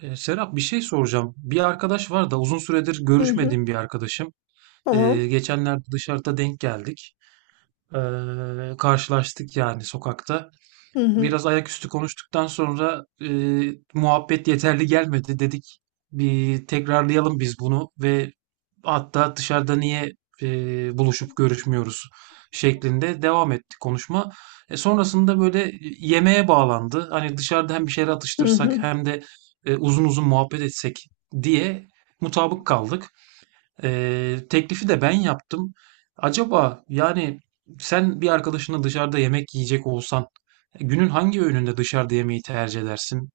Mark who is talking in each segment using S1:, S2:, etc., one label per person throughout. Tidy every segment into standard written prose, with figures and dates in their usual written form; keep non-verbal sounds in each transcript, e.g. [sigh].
S1: Serap, bir şey soracağım. Bir arkadaş var da uzun süredir
S2: Hı hı,
S1: görüşmediğim bir arkadaşım.
S2: tamam.
S1: Geçenlerde dışarıda denk geldik. Karşılaştık yani sokakta,
S2: Hı hı,
S1: biraz ayaküstü konuştuktan sonra muhabbet yeterli gelmedi dedik. Bir tekrarlayalım biz bunu ve hatta dışarıda niye e, buluşup görüşmüyoruz şeklinde devam etti konuşma. Sonrasında böyle yemeğe bağlandı. Hani dışarıda hem bir şeyler
S2: hı
S1: atıştırsak
S2: hı.
S1: hem de uzun uzun muhabbet etsek diye mutabık kaldık. Teklifi de ben yaptım. Acaba yani, sen bir arkadaşınla dışarıda yemek yiyecek olsan, günün hangi öğününde dışarıda yemeği tercih edersin?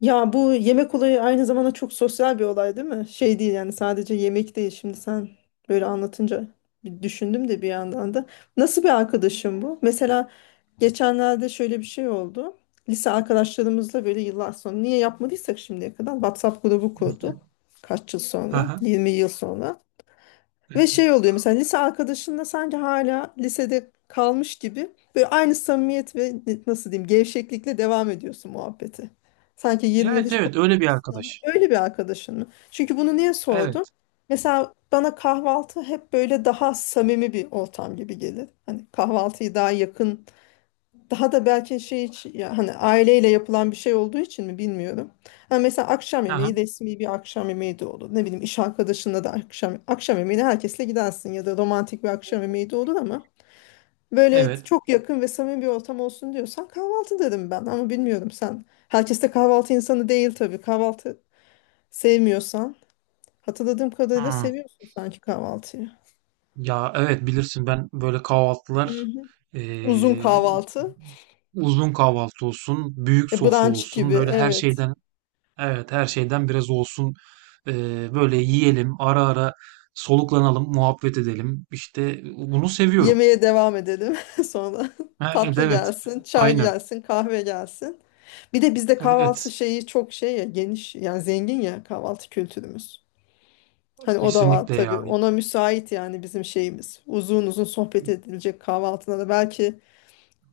S2: Ya bu yemek olayı aynı zamanda çok sosyal bir olay değil mi? Şey değil yani sadece yemek değil. Şimdi sen böyle anlatınca bir düşündüm de bir yandan da. Nasıl bir arkadaşım bu? Mesela geçenlerde şöyle bir şey oldu. Lise arkadaşlarımızla böyle yıllar sonra niye yapmadıysak şimdiye kadar WhatsApp grubu kurduk. Kaç yıl sonra?
S1: Aha.
S2: 20 yıl sonra. Ve şey oluyor mesela lise arkadaşınla sanki hala lisede kalmış gibi böyle aynı samimiyet ve nasıl diyeyim gevşeklikle devam ediyorsun muhabbete. Sanki 20 yıl
S1: Evet,
S2: hiç
S1: evet, öyle bir
S2: konuşmamışsın ama
S1: arkadaş.
S2: öyle bir arkadaşın mı? Çünkü bunu niye sordum?
S1: Evet.
S2: Mesela bana kahvaltı hep böyle daha samimi bir ortam gibi gelir. Hani kahvaltıyı daha yakın daha da belki şey için ya hani aileyle yapılan bir şey olduğu için mi bilmiyorum. Ha mesela akşam
S1: Aha.
S2: yemeği resmi bir akşam yemeği de olur. Ne bileyim iş arkadaşınla da akşam akşam yemeğine herkesle gidersin ya da romantik bir akşam yemeği de olur ama böyle
S1: Evet.
S2: çok yakın ve samimi bir ortam olsun diyorsan kahvaltı derim ben ama bilmiyorum sen. Herkes de kahvaltı insanı değil tabii. Kahvaltı sevmiyorsan hatırladığım kadarıyla
S1: Hmm.
S2: seviyorsun sanki kahvaltıyı.
S1: Ya evet, bilirsin ben böyle
S2: Hı
S1: kahvaltılar,
S2: hı. Uzun
S1: ee,
S2: kahvaltı.
S1: uzun kahvaltı olsun, büyük sofra
S2: Brunch gibi
S1: olsun, böyle her
S2: evet.
S1: şeyden, evet, her şeyden biraz olsun. Böyle yiyelim, ara ara soluklanalım, muhabbet edelim. İşte bunu seviyorum.
S2: Yemeğe devam edelim [laughs] sonra.
S1: Ha, evet,
S2: Tatlı
S1: evet.
S2: gelsin, çay
S1: Aynen.
S2: gelsin, kahve gelsin. Bir de bizde kahvaltı
S1: Evet,
S2: şeyi çok şey ya geniş yani zengin ya kahvaltı kültürümüz. Hani o da var
S1: kesinlikle
S2: tabii.
S1: ya.
S2: Ona müsait yani bizim şeyimiz. Uzun uzun sohbet edilecek kahvaltılara. Belki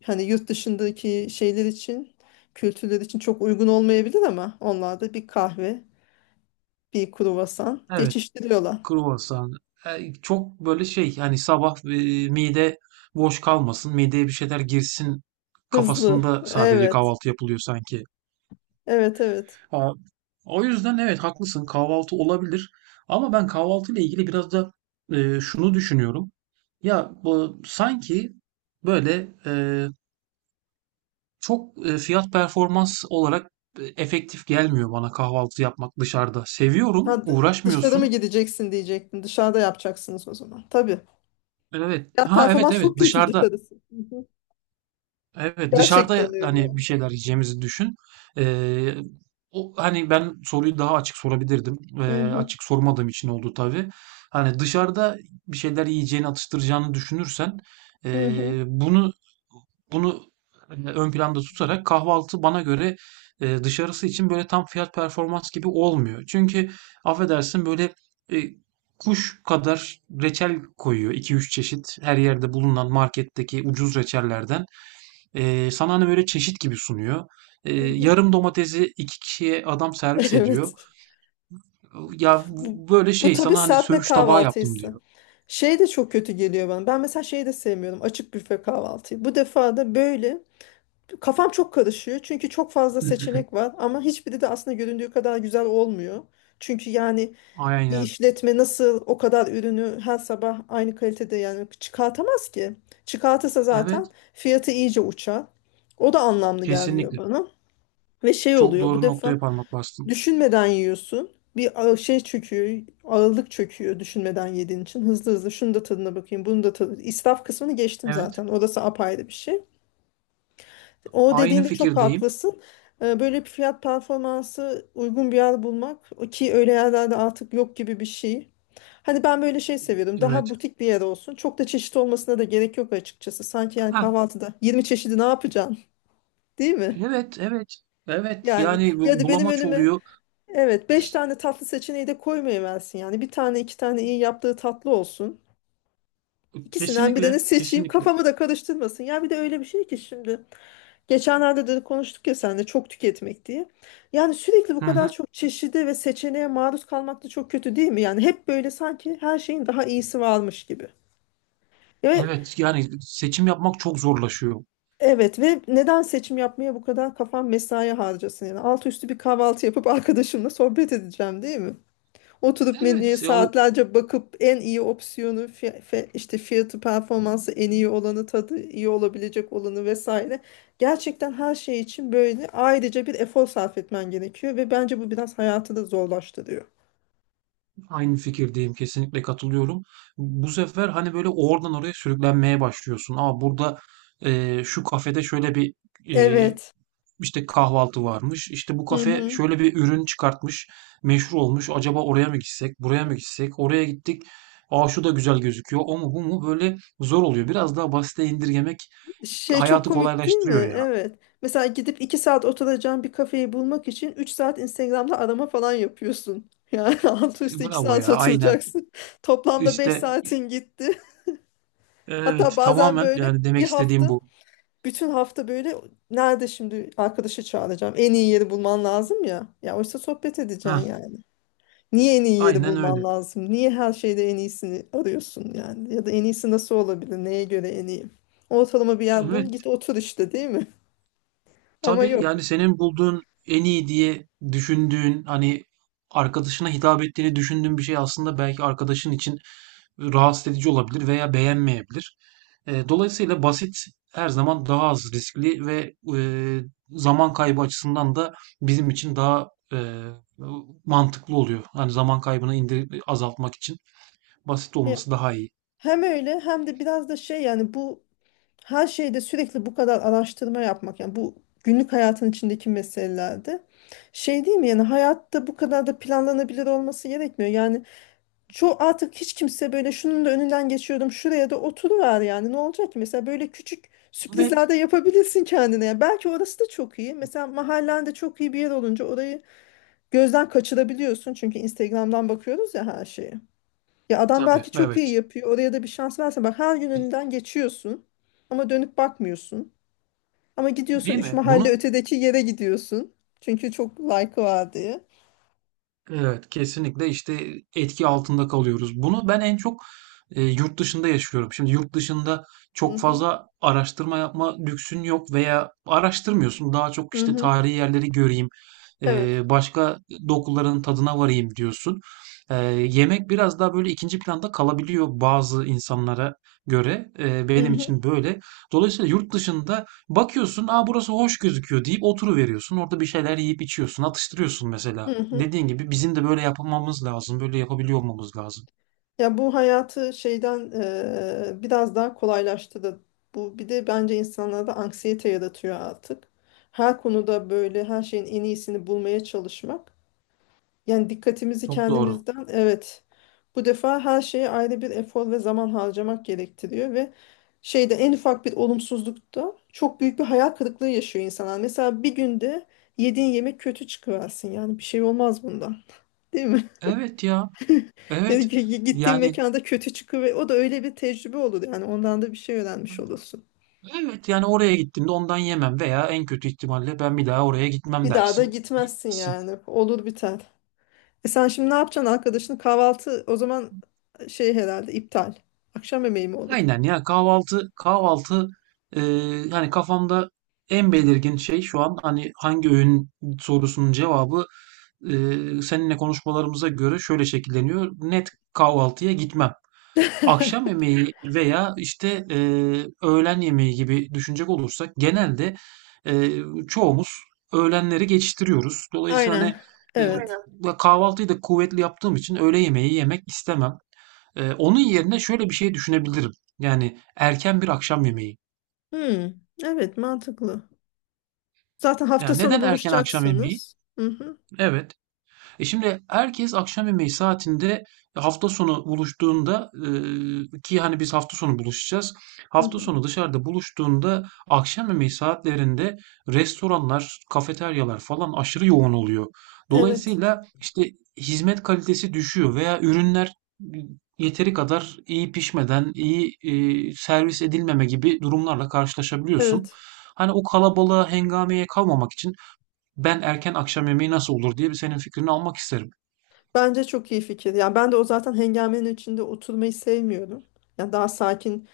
S2: hani yurt dışındaki şeyler için, kültürler için çok uygun olmayabilir ama onlar da bir kahve, bir kruvasan
S1: Evet,
S2: geçiştiriyorlar.
S1: kruvasan. Çok böyle şey, hani sabah mide boş kalmasın, mideye bir şeyler girsin,
S2: Hızlı.
S1: kafasında sadece
S2: Evet.
S1: kahvaltı yapılıyor sanki.
S2: Evet, evet.
S1: Ha, o yüzden evet haklısın, kahvaltı olabilir. Ama ben kahvaltı ile ilgili biraz da şunu düşünüyorum. Ya bu sanki böyle, çok, fiyat performans olarak efektif gelmiyor bana kahvaltı yapmak dışarıda.
S2: Ha,
S1: Seviyorum,
S2: dışarı mı
S1: uğraşmıyorsun.
S2: gideceksin diyecektim. Dışarıda yapacaksınız o zaman. Tabii.
S1: Evet.
S2: Ya
S1: Ha, evet,
S2: performans
S1: evet,
S2: çok kötü
S1: dışarıda.
S2: dışarısı. Hı hı.
S1: Evet, dışarıda
S2: Gerçekten öyle
S1: hani
S2: yani.
S1: bir şeyler yiyeceğimizi düşün. Ee, Hani ben soruyu daha açık sorabilirdim.
S2: Hı hı,
S1: Açık sormadığım için oldu tabii. Hani dışarıda bir şeyler yiyeceğini, atıştıracağını düşünürsen,
S2: hı hı,
S1: ee, bunu bunu hani ön planda tutarak, kahvaltı bana göre dışarısı için böyle tam fiyat performans gibi olmuyor. Çünkü affedersin böyle, e, kuş kadar reçel koyuyor, iki üç çeşit her yerde bulunan marketteki ucuz reçellerden. Sana hani böyle çeşit gibi sunuyor.
S2: hı hı.
S1: Yarım domatesi iki kişiye adam
S2: [laughs]
S1: servis ediyor.
S2: Evet.
S1: Ya,
S2: Bu,
S1: böyle
S2: bu
S1: şey
S2: tabii
S1: sana hani
S2: serpme
S1: söğüş tabağı yaptım
S2: kahvaltıysa.
S1: diyor.
S2: Şey de çok kötü geliyor bana. Ben mesela şeyi de sevmiyorum. Açık büfe kahvaltıyı. Bu defa da böyle kafam çok karışıyor. Çünkü çok fazla
S1: Hı hı.
S2: seçenek var ama hiçbiri de aslında göründüğü kadar güzel olmuyor. Çünkü yani bir
S1: Aynen.
S2: işletme nasıl o kadar ürünü her sabah aynı kalitede yani çıkartamaz ki. Çıkartırsa
S1: Evet,
S2: zaten fiyatı iyice uçar. O da anlamlı gelmiyor
S1: kesinlikle.
S2: bana. Ve şey
S1: Çok
S2: oluyor bu
S1: doğru noktaya
S2: defa
S1: parmak bastın.
S2: düşünmeden yiyorsun. Şey çöküyor, ağırlık çöküyor düşünmeden yediğin için. Hızlı hızlı şunu da tadına bakayım, bunu da tadına. İsraf kısmını geçtim
S1: Evet,
S2: zaten. Orası apayrı bir şey. O
S1: aynı
S2: dediğinde çok
S1: fikirdeyim.
S2: haklısın. Böyle bir fiyat performansı uygun bir yer bulmak ki öyle yerlerde artık yok gibi bir şey. Hani ben böyle şey seviyorum. Daha
S1: Evet.
S2: butik bir yer olsun. Çok da çeşit olmasına da gerek yok açıkçası. Sanki yani
S1: Ha,
S2: kahvaltıda 20 çeşidi ne yapacaksın? [laughs] Değil mi?
S1: evet, evet. Evet,
S2: Yani
S1: yani
S2: ya da benim
S1: bulamaç
S2: önüme
S1: oluyor.
S2: evet 5 tane tatlı seçeneği de koymayıversin yani. Bir tane iki tane iyi yaptığı tatlı olsun. İkisinden
S1: Kesinlikle,
S2: birini seçeyim
S1: kesinlikle.
S2: kafamı da karıştırmasın. Ya bir de öyle bir şey ki şimdi. Geçenlerde de konuştuk ya sen de çok tüketmek diye. Yani sürekli bu
S1: Hı
S2: kadar
S1: hı.
S2: çok çeşide ve seçeneğe maruz kalmak da çok kötü değil mi? Yani hep böyle sanki her şeyin daha iyisi varmış gibi. Ve
S1: Evet, yani seçim yapmak çok zorlaşıyor.
S2: evet ve neden seçim yapmaya bu kadar kafam mesai harcasın yani alt üstü bir kahvaltı yapıp [laughs] arkadaşımla sohbet edeceğim değil mi? Oturup menüye
S1: Evet,
S2: saatlerce bakıp en iyi opsiyonu işte fiyatı performansı en iyi olanı tadı iyi olabilecek olanı vesaire. Gerçekten her şey için böyle ayrıca bir efor sarf etmen gerekiyor ve bence bu biraz hayatı da zorlaştırıyor.
S1: aynı fikirdeyim. Kesinlikle katılıyorum. Bu sefer hani böyle oradan oraya sürüklenmeye başlıyorsun. Aa, burada şu kafede şöyle bir, eee,
S2: Evet.
S1: işte kahvaltı varmış. İşte bu
S2: Hı
S1: kafe
S2: hı.
S1: şöyle bir ürün çıkartmış. Meşhur olmuş. Acaba oraya mı gitsek? Buraya mı gitsek? Oraya gittik. Aa, şu da güzel gözüküyor. O mu bu mu? Böyle zor oluyor. Biraz daha basite indirgemek
S2: Şey çok
S1: hayatı
S2: komik değil mi?
S1: kolaylaştırıyor ya.
S2: Evet. Mesela gidip iki saat oturacağın bir kafeyi bulmak için üç saat Instagram'da arama falan yapıyorsun. Yani [laughs] altı üstü iki
S1: Bravo
S2: saat
S1: ya. Aynen.
S2: oturacaksın. [laughs] Toplamda beş
S1: İşte
S2: saatin gitti. Hatta
S1: evet,
S2: bazen
S1: tamamen
S2: böyle
S1: yani demek
S2: bir
S1: istediğim
S2: hafta,
S1: bu.
S2: bütün hafta böyle nerede şimdi arkadaşı çağıracağım. En iyi yeri bulman lazım ya. Ya oysa sohbet
S1: Heh,
S2: edeceksin yani. Niye en iyi yeri
S1: aynen
S2: bulman
S1: öyle.
S2: lazım? Niye her şeyde en iyisini arıyorsun yani? Ya da en iyisi nasıl olabilir? Neye göre en iyi? Ortalama bir yer
S1: Evet.
S2: bul, git otur işte değil mi? [laughs] Ama
S1: Tabii
S2: yok.
S1: yani, senin bulduğun en iyi diye düşündüğün, hani arkadaşına hitap ettiğini düşündüğün bir şey aslında belki arkadaşın için rahatsız edici olabilir veya beğenmeyebilir. Dolayısıyla basit her zaman daha az riskli ve zaman kaybı açısından da bizim için daha mantıklı oluyor. Hani zaman kaybını azaltmak için basit
S2: Ya,
S1: olması daha iyi.
S2: hem öyle hem de biraz da şey yani bu her şeyde sürekli bu kadar araştırma yapmak yani bu günlük hayatın içindeki meselelerde şey değil mi yani hayatta bu kadar da planlanabilir olması gerekmiyor. Yani çoğu artık hiç kimse böyle şunun da önünden geçiyordum şuraya da oturuver yani ne olacak ki mesela böyle küçük
S1: Evet.
S2: sürprizler de yapabilirsin kendine. Yani belki orası da çok iyi. Mesela mahallende çok iyi bir yer olunca orayı gözden kaçırabiliyorsun çünkü Instagram'dan bakıyoruz ya her şeye. Ya adam
S1: Tabii,
S2: belki çok iyi
S1: evet.
S2: yapıyor. Oraya da bir şans verse bak her gün önünden geçiyorsun ama dönüp bakmıyorsun. Ama gidiyorsun
S1: Değil
S2: üç
S1: mi?
S2: mahalle ötedeki yere gidiyorsun. Çünkü çok like'ı var diye.
S1: Evet, kesinlikle işte, etki altında kalıyoruz. Bunu ben en çok yurt dışında yaşıyorum. Şimdi yurt dışında
S2: Hı
S1: çok
S2: hı.
S1: fazla araştırma yapma lüksün yok veya araştırmıyorsun. Daha çok
S2: Hı
S1: işte
S2: hı.
S1: tarihi yerleri göreyim,
S2: Evet.
S1: başka dokuların tadına varayım diyorsun. Yemek biraz daha böyle ikinci planda kalabiliyor bazı insanlara göre.
S2: Hı
S1: Benim
S2: hı.
S1: için böyle. Dolayısıyla yurt dışında bakıyorsun, aa burası hoş gözüküyor deyip oturuveriyorsun. Orada bir şeyler yiyip içiyorsun, atıştırıyorsun
S2: Hı
S1: mesela.
S2: hı.
S1: Dediğin gibi bizim de böyle yapmamız lazım, böyle yapabiliyor olmamız lazım.
S2: Ya bu hayatı şeyden biraz daha kolaylaştırdı. Bu bir de bence insanlarda anksiyete yaratıyor artık. Her konuda böyle her şeyin en iyisini bulmaya çalışmak. Yani dikkatimizi
S1: Çok doğru.
S2: kendimizden evet bu defa her şeye ayrı bir efor ve zaman harcamak gerektiriyor ve şeyde en ufak bir olumsuzlukta çok büyük bir hayal kırıklığı yaşıyor insanlar. Mesela bir günde yediğin yemek kötü çıkıversin yani bir şey olmaz bundan değil mi? [laughs]
S1: Evet ya,
S2: Yani
S1: evet.
S2: gittiğin
S1: Yani
S2: mekanda kötü çıkı ve o da öyle bir tecrübe olur yani ondan da bir şey öğrenmiş olursun.
S1: evet yani, oraya gittiğimde ondan yemem veya en kötü ihtimalle ben bir daha oraya gitmem
S2: Bir daha da
S1: dersin.
S2: gitmezsin
S1: Gitmezsin.
S2: yani olur biter. E sen şimdi ne yapacaksın arkadaşın kahvaltı o zaman şey herhalde iptal. Akşam yemeği mi olur?
S1: Aynen ya, kahvaltı, kahvaltı e, hani kafamda en belirgin şey şu an, hani hangi öğün sorusunun cevabı, e, seninle konuşmalarımıza göre şöyle şekilleniyor. Net kahvaltıya gitmem. Akşam
S2: [laughs]
S1: yemeği veya işte öğlen yemeği gibi düşünecek olursak, genelde e, çoğumuz öğlenleri geçiştiriyoruz. Dolayısıyla
S2: Aynen.
S1: hani,
S2: Evet.
S1: aynen, kahvaltıyı da kuvvetli yaptığım için öğle yemeği yemek istemem. Onun yerine şöyle bir şey düşünebilirim. Yani erken bir akşam yemeği.
S2: Hmm, evet mantıklı. Zaten hafta
S1: Yani
S2: sonu
S1: neden erken akşam yemeği?
S2: buluşacaksınız. Hı hı,
S1: Evet, şimdi herkes akşam yemeği saatinde hafta sonu buluştuğunda, ki hani biz hafta sonu buluşacağız.
S2: hı
S1: Hafta
S2: hı.
S1: sonu dışarıda buluştuğunda akşam yemeği saatlerinde restoranlar, kafeteryalar falan aşırı yoğun oluyor.
S2: Evet.
S1: Dolayısıyla işte hizmet kalitesi düşüyor veya ürünler yeteri kadar iyi pişmeden, iyi servis edilmeme gibi durumlarla karşılaşabiliyorsun.
S2: Evet.
S1: Hani o kalabalığa, hengameye kalmamak için, ben erken akşam yemeği nasıl olur diye bir senin fikrini almak isterim.
S2: Bence çok iyi fikir. Yani ben de o zaten hengamenin içinde oturmayı sevmiyorum. Yani daha sakin.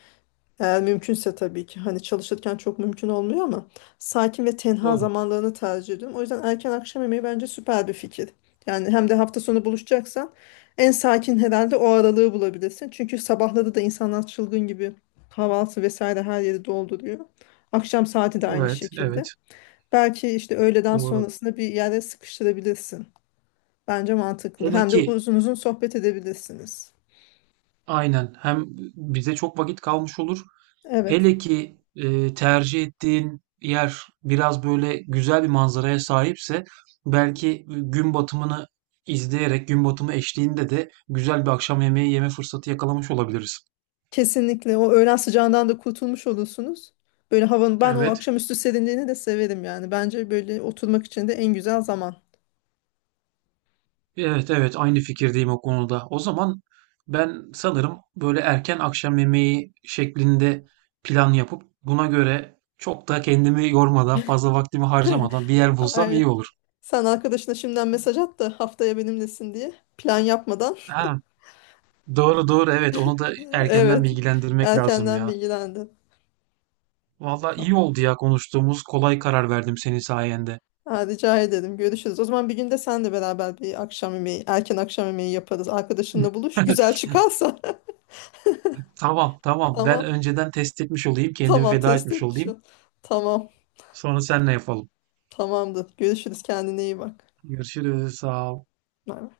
S2: Eğer mümkünse tabii ki hani çalışırken çok mümkün olmuyor ama sakin ve tenha
S1: Doğru.
S2: zamanlarını tercih ediyorum. O yüzden erken akşam yemeği bence süper bir fikir. Yani hem de hafta sonu buluşacaksan en sakin herhalde o aralığı bulabilirsin. Çünkü sabahları da insanlar çılgın gibi kahvaltı vesaire her yeri dolduruyor. Akşam saati de aynı
S1: Evet, evet,
S2: şekilde. Belki işte öğleden
S1: doğru.
S2: sonrasında bir yere sıkıştırabilirsin. Bence mantıklı.
S1: Hele
S2: Hem de
S1: ki
S2: uzun uzun sohbet edebilirsiniz.
S1: aynen, hem bize çok vakit kalmış olur.
S2: Evet.
S1: Hele ki tercih ettiğin yer biraz böyle güzel bir manzaraya sahipse, belki gün batımını izleyerek, gün batımı eşliğinde de güzel bir akşam yemeği yeme fırsatı yakalamış olabiliriz.
S2: Kesinlikle o öğlen sıcağından da kurtulmuş olursunuz. Böyle havanın ben o
S1: Evet.
S2: akşamüstü serinliğini de severim yani. Bence böyle oturmak için de en güzel zaman.
S1: Evet, evet, aynı fikirdeyim o konuda. O zaman ben sanırım böyle erken akşam yemeği şeklinde plan yapıp, buna göre çok da kendimi yormadan, fazla vaktimi
S2: [laughs]
S1: harcamadan bir yer bulsam iyi
S2: Aynen.
S1: olur.
S2: Sen arkadaşına şimdiden mesaj at da haftaya benimlesin diye. Plan yapmadan. [laughs]
S1: Ha, doğru doğru, evet, onu da erkenden
S2: Evet.
S1: bilgilendirmek lazım
S2: Erkenden
S1: ya.
S2: bilgilendi.
S1: Vallahi
S2: Tamam.
S1: iyi oldu ya, konuştuğumuz, kolay karar verdim senin sayende.
S2: Ha, rica ederim. Görüşürüz. O zaman bir günde sen de beraber bir akşam yemeği, erken akşam yemeği yaparız. Arkadaşınla buluş.
S1: [laughs]
S2: Güzel çıkarsa. [laughs]
S1: Tamam, tamam, ben
S2: Tamam.
S1: önceden test etmiş olayım, kendimi
S2: Tamam.
S1: feda
S2: Test
S1: etmiş
S2: etmiş
S1: olayım.
S2: ol. Tamam.
S1: Sonra seninle yapalım.
S2: Tamamdır. Görüşürüz. Kendine iyi bak.
S1: Görüşürüz, sağ ol.
S2: Bay bay.